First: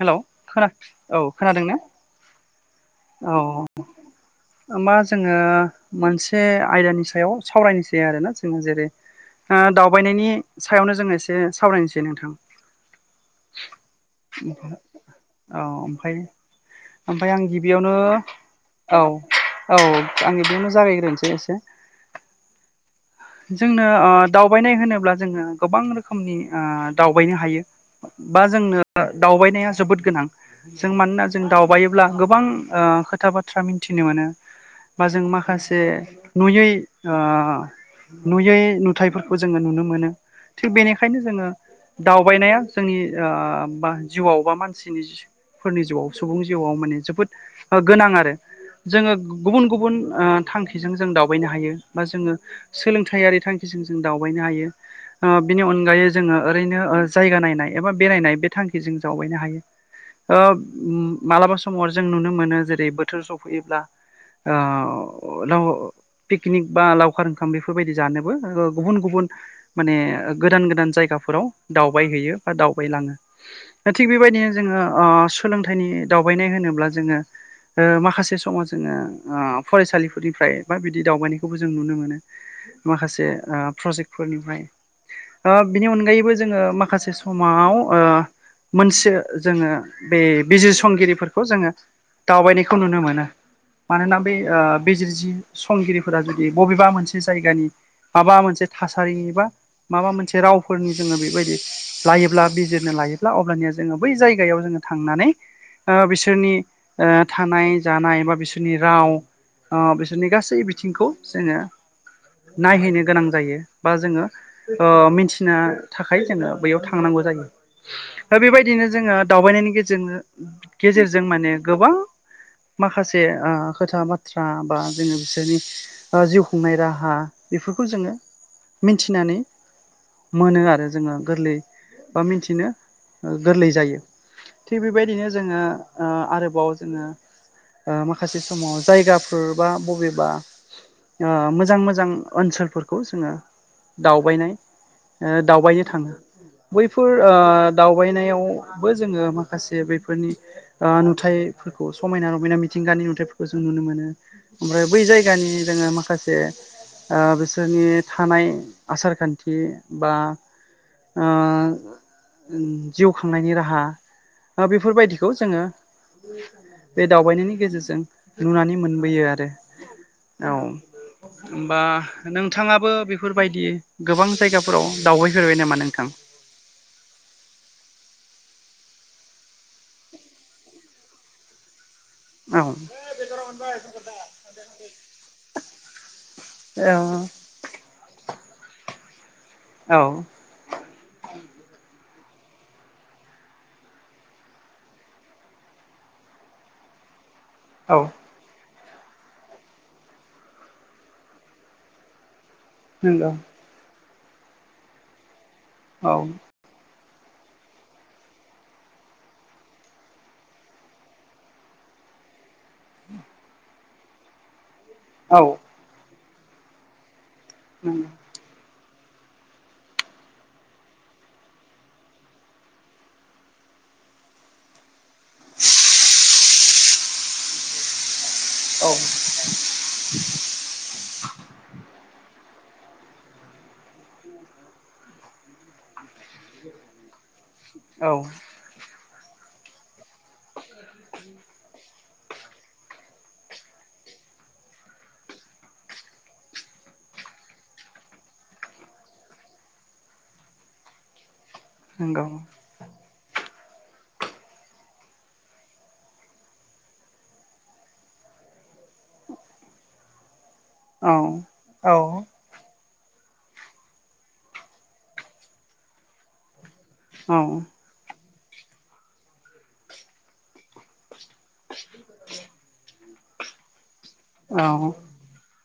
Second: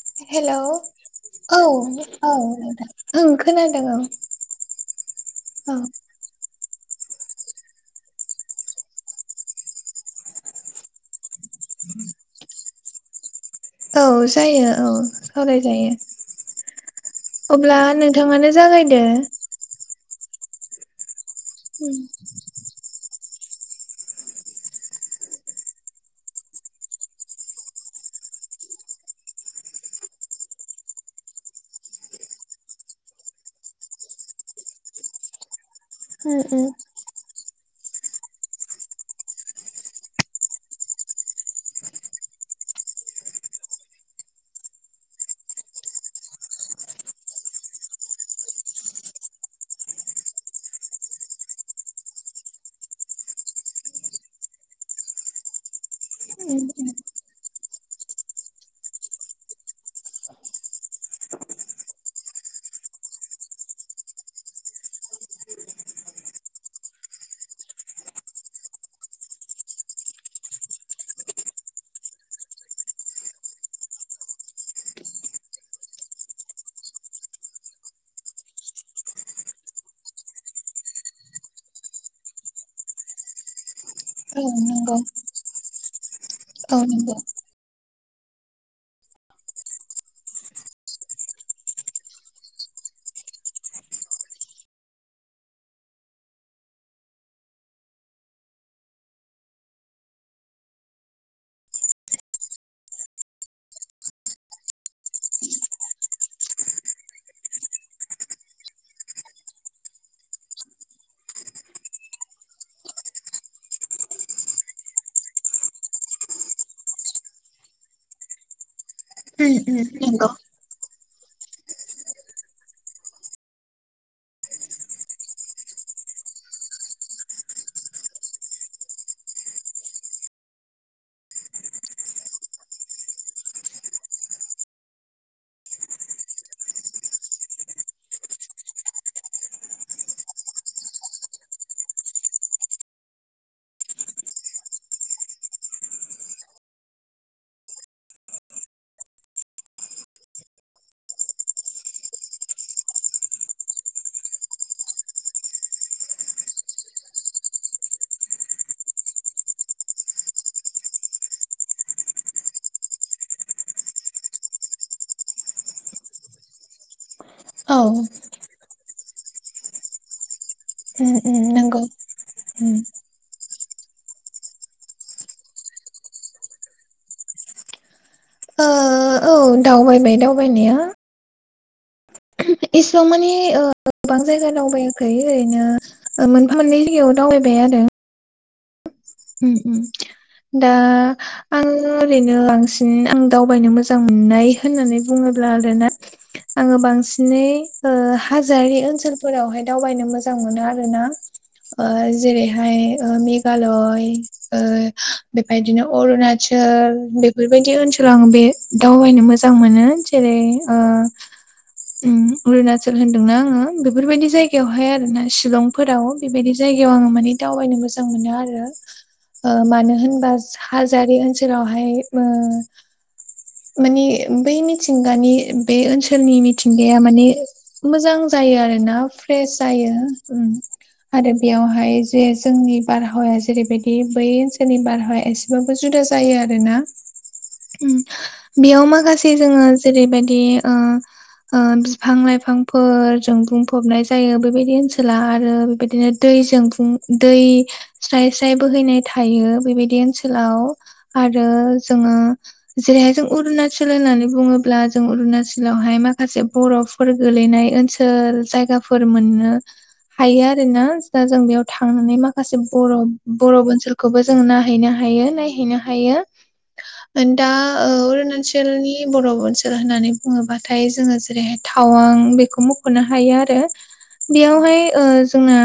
Hello hello औ खोना खोनादों औ ना नोंथां ओं औ खोनादों औ होनबा जोङो औ मोनसे मोनसे आयदानि सायाव सावरायनोसै आरोना जोंहा जेरै दावबायनायनि सायावनो जोङो एसे सावरायनोसै नोंथां औ जायो औ औ सावरायजायो ओमफ्राय ओमफ्राय आं गिबि अब्ला बेयावनो नोंथाङानो औ जागायदो औ आङो बेयावनो जागायग्रोनोसै एसे [inaudible] जोंनो दावबायनाय होनोब्ला जोङो गोबां रोखोमनि दावबायनो हायो बा जोंनो दावबायनाया जोबोद गोनां जों मानोना जों दावबायोब्ला गोबां खोथा बाथ्रा मिथिनो मोनो बा जों माखासे उम नुयै नुयै नुथायफोरखौ जोङो नुनो मोनो थिग बेनिखायनो जोङो दावबायनाया जोंनि ओ बा जिउआव बा मानसिनि जिउआव फोरनि जिउआव सुबुंनि जिउआव माने जोबोद गोनां आरो जोङो गुबुन गुबुन थांखिजों जों दावबायनो हायो बा जोङो सोलोंथाइयारि थांखिजों जों दावबायनो हायो ओ बिनि अनगायै जोङो ओरैनो ओ जायगा नायनाय एबा बेरायनाय बे थांखिजों जावबायनो हायो ओ ओम मालाबा समाव जों नुनो मोनो जेरै बोथोर सफैयोब्ला ओ लाव पिकनिक बा लावखार ओंख खाम बेफोरबायदि जानोबो गुबुन गुबुन माने गोदान गोदान जायगाफोराव दावबायहैयो बा दावबायलाङो थिग बेबायदिनो जोङो ओ सोलोंथाइनि दावबायनाय होनोब्ला जोङो ओ माखासे समाव जोङो फरायसालिफोरनिफ्राय बा बिदि दावबायनायखौबो जों नुनो मोनो माखासे ओ औ प्रजेक्टफोरनिफ्राय नंगौ ओ बिनि अनगायैबो जोङो औ माखासे नंगौ सम आव ओ मोनसे जोङो बे बिजिर संगिरिफोरखौ जोङो दावबायनायखौ नुनो मोनो मानोना बे बिजिर जि संगिरिफोरा जुदि बबेबा मोनसे से जायगानि माबा मोनसे थासारिनि बा माबा मोनसे रावफोरनि जोङो बेबायदि लायोब्ला बिजिरनो लायोब्ला अब्लानिया जोङो बै जायगायाव जोङो थांनानै ओ बिसोरनि ओ थानाय जानाय बा बिसोरनि राव ओ बिसोरनि गासै बिथिंखौ जोङो नायहैनो गोनां जायो बा जोङो ओ मिथिनो थाखाय जोङो बैयाव थांनांगौ जायो ओ बेबायदि नो जोङो उम दावबायनायनि उम गेजेंनो नंगौ गेजेरजों माने गोबां माखासे ओ खोथा बाथ्रा बा जोङो बिसोरनि ओ जिउ खुंनाय राहा बेफोरखौ जोङो मिथिनानै मोनो आरो जोङो गोरलै बा मिथिनो ओ गोरलै जायो थिग बेबायदिनो जोङो ओ आरोबाव जोङो ओ माखासे समाव जायगाफोर बा बबेबा ओ मोजां मोजां ओनसोलफोरखौ जोङो दावबायनाय ओ दावबायनो थाङो बैफोर ओ दावबायनायाव बो जोङो माखासे बैफोरनि ओ नुथाइफोरखौ समायना रमायना मिथिंगानि नुथाइफोरखौ जों नुनो मोनो ओमफ्राय बै जायगानि जोङो मा खासे बिसोरनि थानाय आसार खान्थि बा ओ जिउ खांनायनि राहा बेफोरबायदिखौ जोङो बे दावबायनायनि औ गेजेरजों नुनानै मोनबोयो आरो औ उम उम होमबा नंगौ उम नोंथाङाबो बेफोरबायदि गोबां जायगाफोराव दावबायफेरबाय नामा नोंथां? ओ औ दावबायबाय दावबायनाया एसेबां मानि गोबां जायगा दावबायाखै ओरैनो मोनफा मोननै औ जायगायाव दावबाय बे जादों उ उ औ दा आङो ओरैनो बांसिन आं दावबायनो मोजां मोननाय होननानै बुङोब्ला आरोनो आङो बांसिनै ओ औ हाजारि ओनसोलफोरावहाय दावबायनो मोजां मोनो आरो ना ओ जेरै हाय नंगौ मेघालय ओ बेफदिनो औ अरुणाचल बेफोरबायदि ओनसोलाव आं बे दावबायनो मोजां मोनो जेरै ओ उम अरुणाचल होन्दोंना आङो बेफोरबायदि जायगायावहाय आर ना औ शिलंफोराव बेबायदि जायगायाव आङो माने दावबायनो मोजां नंगौ मोनो आरो मानो होनबा हाजारि ओनसोलावहाय ओ मानि बै मिथिंगानि बे ओनसोलनि मिथिंगाया मानि मोजां जायो आरोना फ्रेश जायो उम आरो बेयावहाय जे जोंनि बारहावाया जेरैबायदि बे बै ओनसोलनि बारहावाया एसेबाबो जुदा जायो आरोना उम औ बेयाव माखासे जोङो जेरैबायदि बिफां लाइफांफोरजों बुंफबनाय जायो बेबायदि ओनसोला आरो बेबायदिनो दैजों बुं दै स्राय फिथाइ बोहैनाय थायो बेबायदि ओनसोलाव आरो जोङो। नंगौ जेरैहाय जों अरुणाचल होननानै बुङोब्ला जों अरुणाचलावहाय माखासे बरफ फोर गोलैनाय ओनसोल जायगाफोर मोननो हायो आरोना औ दा जों बेयाव औ थांनानै माखासे बरफ बरफ ओनसोलखौबो जों नायहैनो हायो नायहैनो हायो औ दा। अरुणाचलनि बर' ओनसोल होननानै बुङोब्लाथाय जोङो जेरैहाय थावां बेखौ मुं खनो हायो आरो। औ बेयावहाय जोंना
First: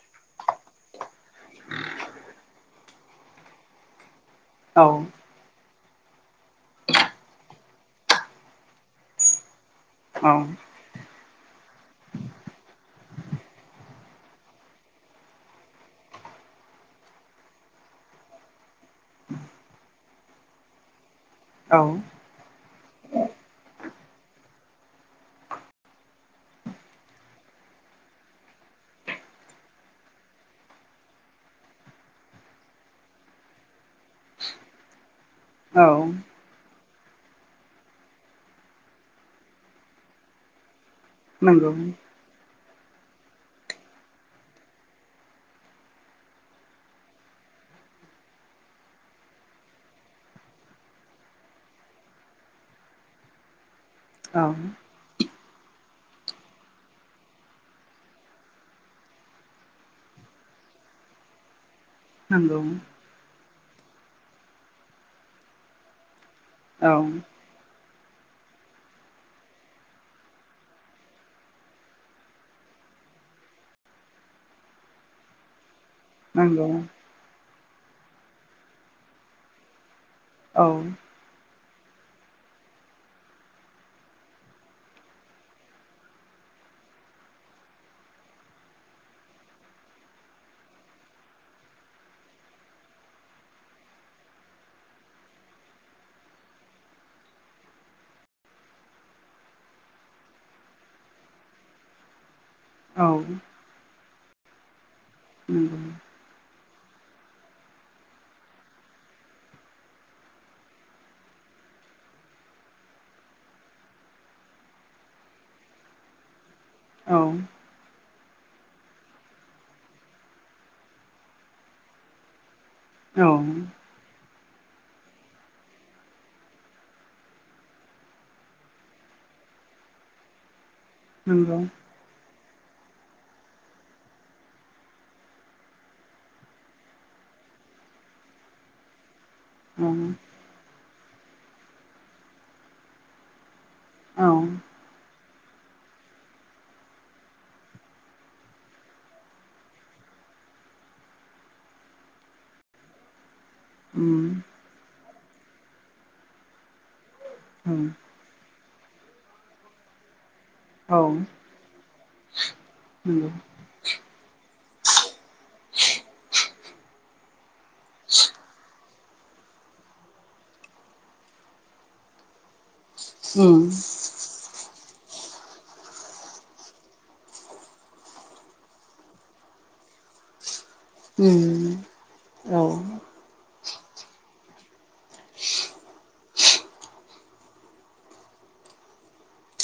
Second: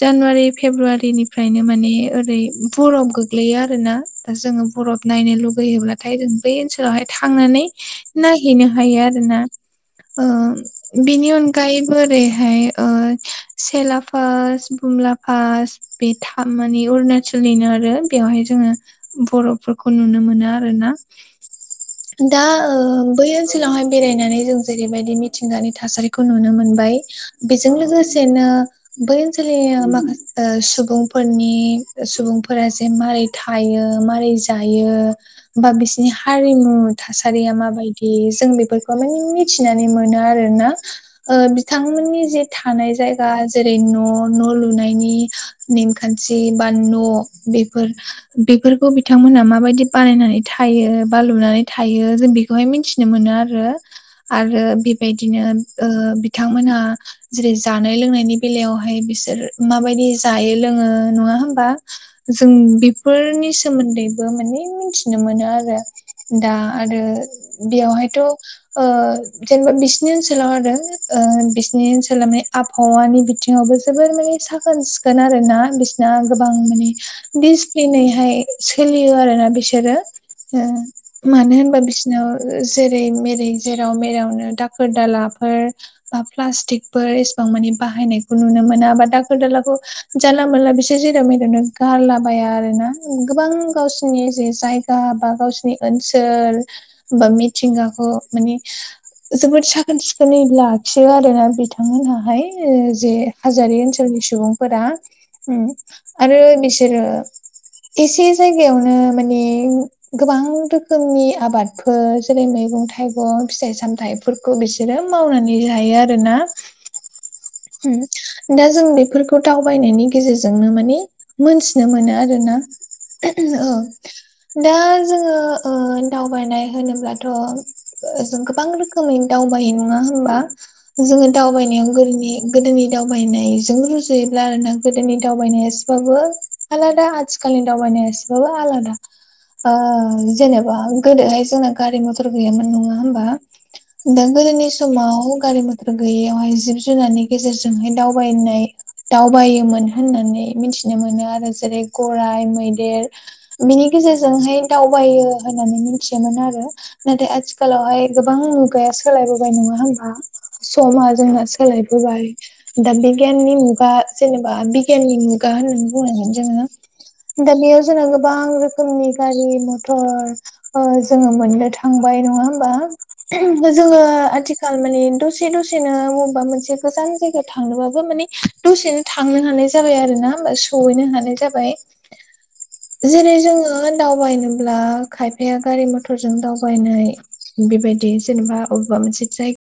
जानुवारि फेब्रुवारि उन्दैनिफ्रायनो माने ओरै बरफ गोग्लैयो आरोना दा जोङो औ बरफ नायनो लुगैयोब्ला नाथाय जों बै ओनसोलावहाय थांनानै नायहैनो हायो आरोना। औ बिनि अनगायै बोरैहाय सेला फास बुमला फास बे था माने अरुणाचलनिनो आरो बेवहाय जोङो बर'फोरखौ नुनो मोनो आरो ना। दा बै ओनसोलावहाय बेरायनानै जों जेरैबायदि मिथिंगानि थासारिखौ नुनो मोनबाय। बेजों लोगोसेनो बै ओनसोलनि माखासे सुबुंफोरनि सुबुंफोरा जे मारै थायो मारै जायो बा औ बिसिनि हारिमु थासारिया माबायदि जों बेफोरखौ माने मिथिनानै मोनो आरोना। नंगौ बिथांमोननि जे थानाय जायगा जेरै न' न' लुनायनि नेमखान्थि बा न' बेफोर बेफोरखौ बिथांमोना माबायदि बानायनानै थायो बा लुनानै थायो जों बे बेखौहाय मिथिनो मोनो आरो औ आरो बेबायदिनो बिथांमोनहा जेरै जानाय लोंनायनि बेलायावहाय बिसोर माबायदि जायो लोङो नङा होमबा जों नंगौ बे फोरनि सोमोन्दैबो माने मिथिनो मोनो आरो दा औ आरो बेयावहायथ' ओ जेनेबा बिसिनि ओनसोलाव आरो बिसिनि ओनसोलाव माने आबहावानि बिथिं सिावबो जोबोर माने साखोन सिखोन आरो ना बिसना गोबां नंगौ माने दिजप्लिनैहाय सोलियो आरो ना बिसोरो औ मानो होनबा बिसोरनाव जेरै मेरै जेराव मेरावनो दाखोर दालाफोर बा प्लास्टिकफोर एसेबां मानि बाहायनायखौ नुनो मोना दा गोदलाखौ। जानला मोनला बिसोर जेराव मेरामनो गारलाबाया आर ना गोबां गावसोरनि जे जायगा बा गावसिनि ओनसोल बा मिथिंगाखौ माने जोबोद साखोन सिखोनै लाखियो आरोना बिथांमोनहाय। जे हाजारि ओनसोलनि सुबुंफोरा नंगौ आरो बिसोरो एसे जायगायावनो माने गोबां रोखोमनि आबादफोर जेरै मैगं थाइगं फिथाइ सामथाइ खौ बिसोरो मावनानै जायो आरोना। औ। दा जों बेफोर दाव बायनायनि गेजेरजोंनो माने मोनथिनो मोनो आरो ना। औ। दा जोङो दावबायनाय होनोब्लाथ' जों गोबां रोखोम खोमै दावबायो नङा होमबा? जोङो नंगौ दावबायनायाव गोरनि गोदोनि दावबायनायजों जायोब्ला आरोना गोदोनि दावबायनाया एसेबाबो आलादा आथिखालनि दावबायनाया एसेबाबो आलादा [inaudible] जेनेबा गोदोहाय जोंना गारि मथर गैयामोन नङा होमबा दा उम औ गोदोनि समाव गारि मथर गैयियावहाय जिब जुनारनि गेजेरजोंहाय दावबायनाय दावबायोमोन होननानै मिथिनो मोनो आरो जेरै गराइ मैदेर बिनि गेजेरजोंहाय दावबायो होननानै मिथियोमोन आरो नाथाय आथिखालावहाय गोबां मुगाया सोलायबोबाय नङा होमबा औ समा जोंना सोलायबोबाय दा नंगौ औ नंगौ औ बिगियाननि मु मुगा जेनोबा बिगियाननि मुगा होननानै बुंनांगोन जोङो दा बेयाव जोंना गोबां रोखोमनि गारि मथर ओ जोङो मोननो थांबाय नङा होमबा जोङो ओह आथिखाल आथिखाल माने दसे दसेनो मबेबा मोनसे गोजान जायगायाव थांनोबाबो माने दसेनो थांनो हानाय जाबाय आरो ना होमबा स सौयैनो हानाय जाबाय जेरै जोङो दावबायनोब्ला खायफाया गारि मथरजों दावबायनाय बेबायदि जेनोबा बबेबा मोनसे जाय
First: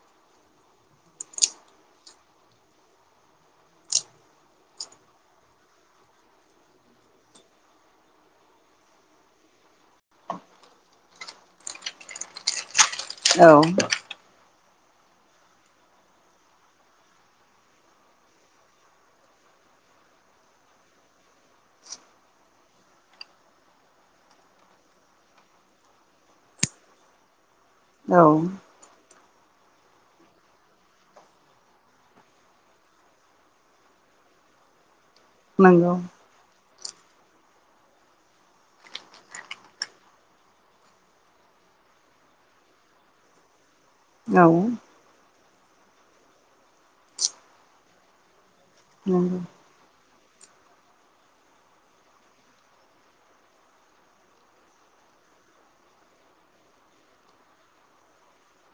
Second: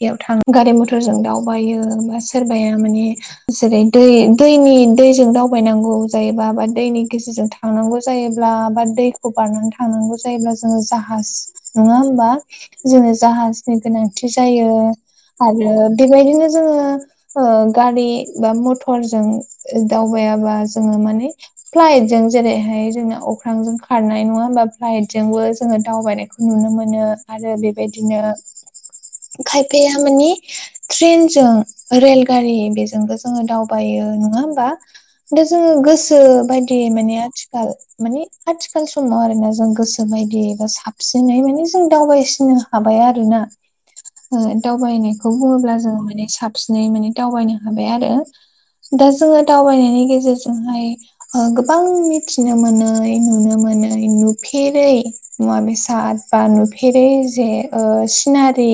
जायगायाव थां गारि मथरजों दावबायो बा सोरबाया माने जेरै दै दैनि दैजों दावबायनांगौ जायोबा बा दैनि गेजेरजों थां थांनांगौ जायोब्ला बा दैखौ बारनानै थांनांगौ जायोब्ला जोङो जाहाज नङा होमबा जोङो जाहाजनि गोनांथि जायो आरो बेबायदिनो जोङो ओ गारि बा मथरजों ओ दावबायाबा जोङो माने फ्लाइट जों जेरैहाय जोंना अख्रांजों खारनाय नङा होमबा फ्लाइटजोंबो जोङो दावबायनायखौ नुनो मोनो आरो बेबायदिनो खायफाया मानि ट्रेनजों रेलगारि बेजोंबो जोङो दावबायो नङा होमबा दा जोङो गोसो बादि दि माने आथिखाल माने आथिखाल समाव आरोना जों गोसो बायदि बा साबसिनै माने जों दावबायसिनो हाबाय आरोना ओ दावबायनायखौ बुङोब्ला जों माने साब सिनै माने दावबायनो हाबाय आरो दा जोङो दावबायनायनि गेजेरजोंहाय ओ गोबां मिथिनो ओमोनै नुनो मोनै नुफेरै मुवा बेसाद बा नुफेरै जे ओ सिनारि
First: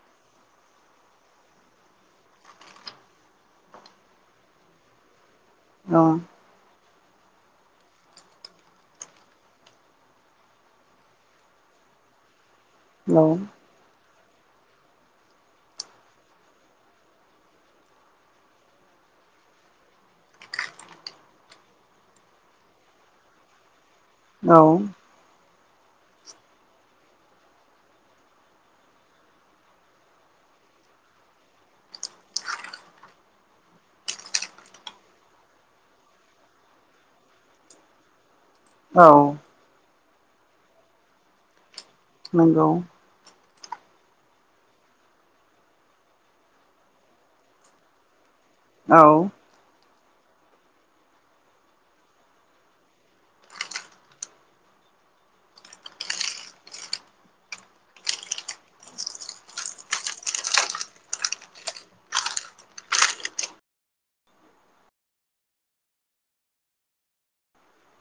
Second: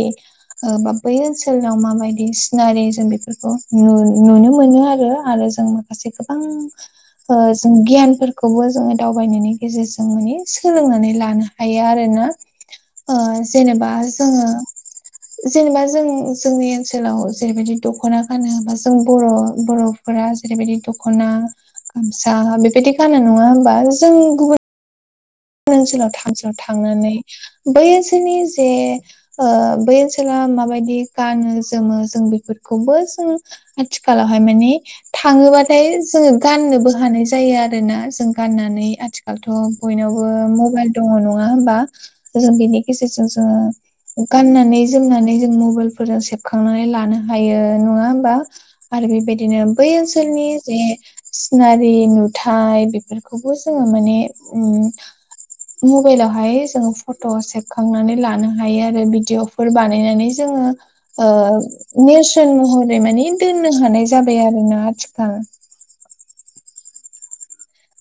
ओ बा बै ओनसोलाव माबायदि सि सिनारि जों बेफोरखौ नुनो मोनो आरो आरो जों माखासे गोबां ओ जों गियानफोरखौबो जोङो दावबायनायनि गेजेरजों माने सोलोंनानै लानो हायो आरो ना [inaudible] ओ जेनोबा जोङो जेनोबा जों जोंनि ओनसोलाव जेरैबायदि दख'ना गानो बा जों बर' बर'फोरा जेरैबायदि दख'ना सा गामसा बेबायदि गानो नङा होमबा जों औ गुबुन ओनसोलाव थामसााव थांनानै बै ओनसोलनि जे ओ‌ बै ओनसोला माबायदि गानो जोमो जों बेफोरखौबो जों आथिखाालहाय माने थाङोबाथाय जोङो गाननोबो हानाय जायो आरोना जों गाननानै गाननानै औ आथिखालथ' बयनावबो मबाइल दङ नङा होमबा जों नंगौ बिनि गेजेरजों जों गाननानै जोमनानै जों मबाइलफोरजों सेबखांनानै लानो हायो नङा होमबा औ आरो बेबायदिनो बै ओनसोलनि जे सिनारि नुथाय बेफोरखौबो जोङो माने उम [inaudible] मबाइलावहाय जोङो फट' सेबखांनानै लानो हायो आरो भिडिअफोर बानायनानै जोङो ओ नेरसोन महरै मानि दोननो हानाय जाबाय आरोना आथिखाल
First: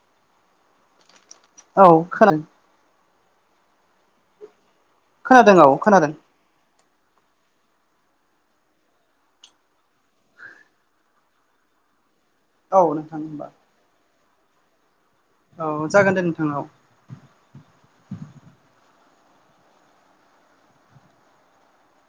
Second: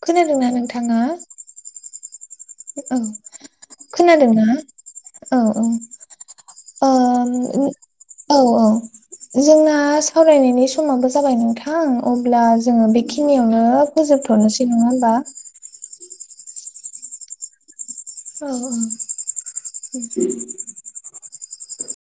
खोनादोंना नोंथांआ औ खोनादों। औ खोनादोंना औ खोनादों औ। खोनादों अ औ औ जोंना सावरायनायनि समाबो जाबाय नोंथां। अब्ला औ जोङो नोंथां होनबा बेखिनियावनो फोजोबथ'नोसै नङा होनबा? औ जागोन दे नोंथांनाव। अ औ।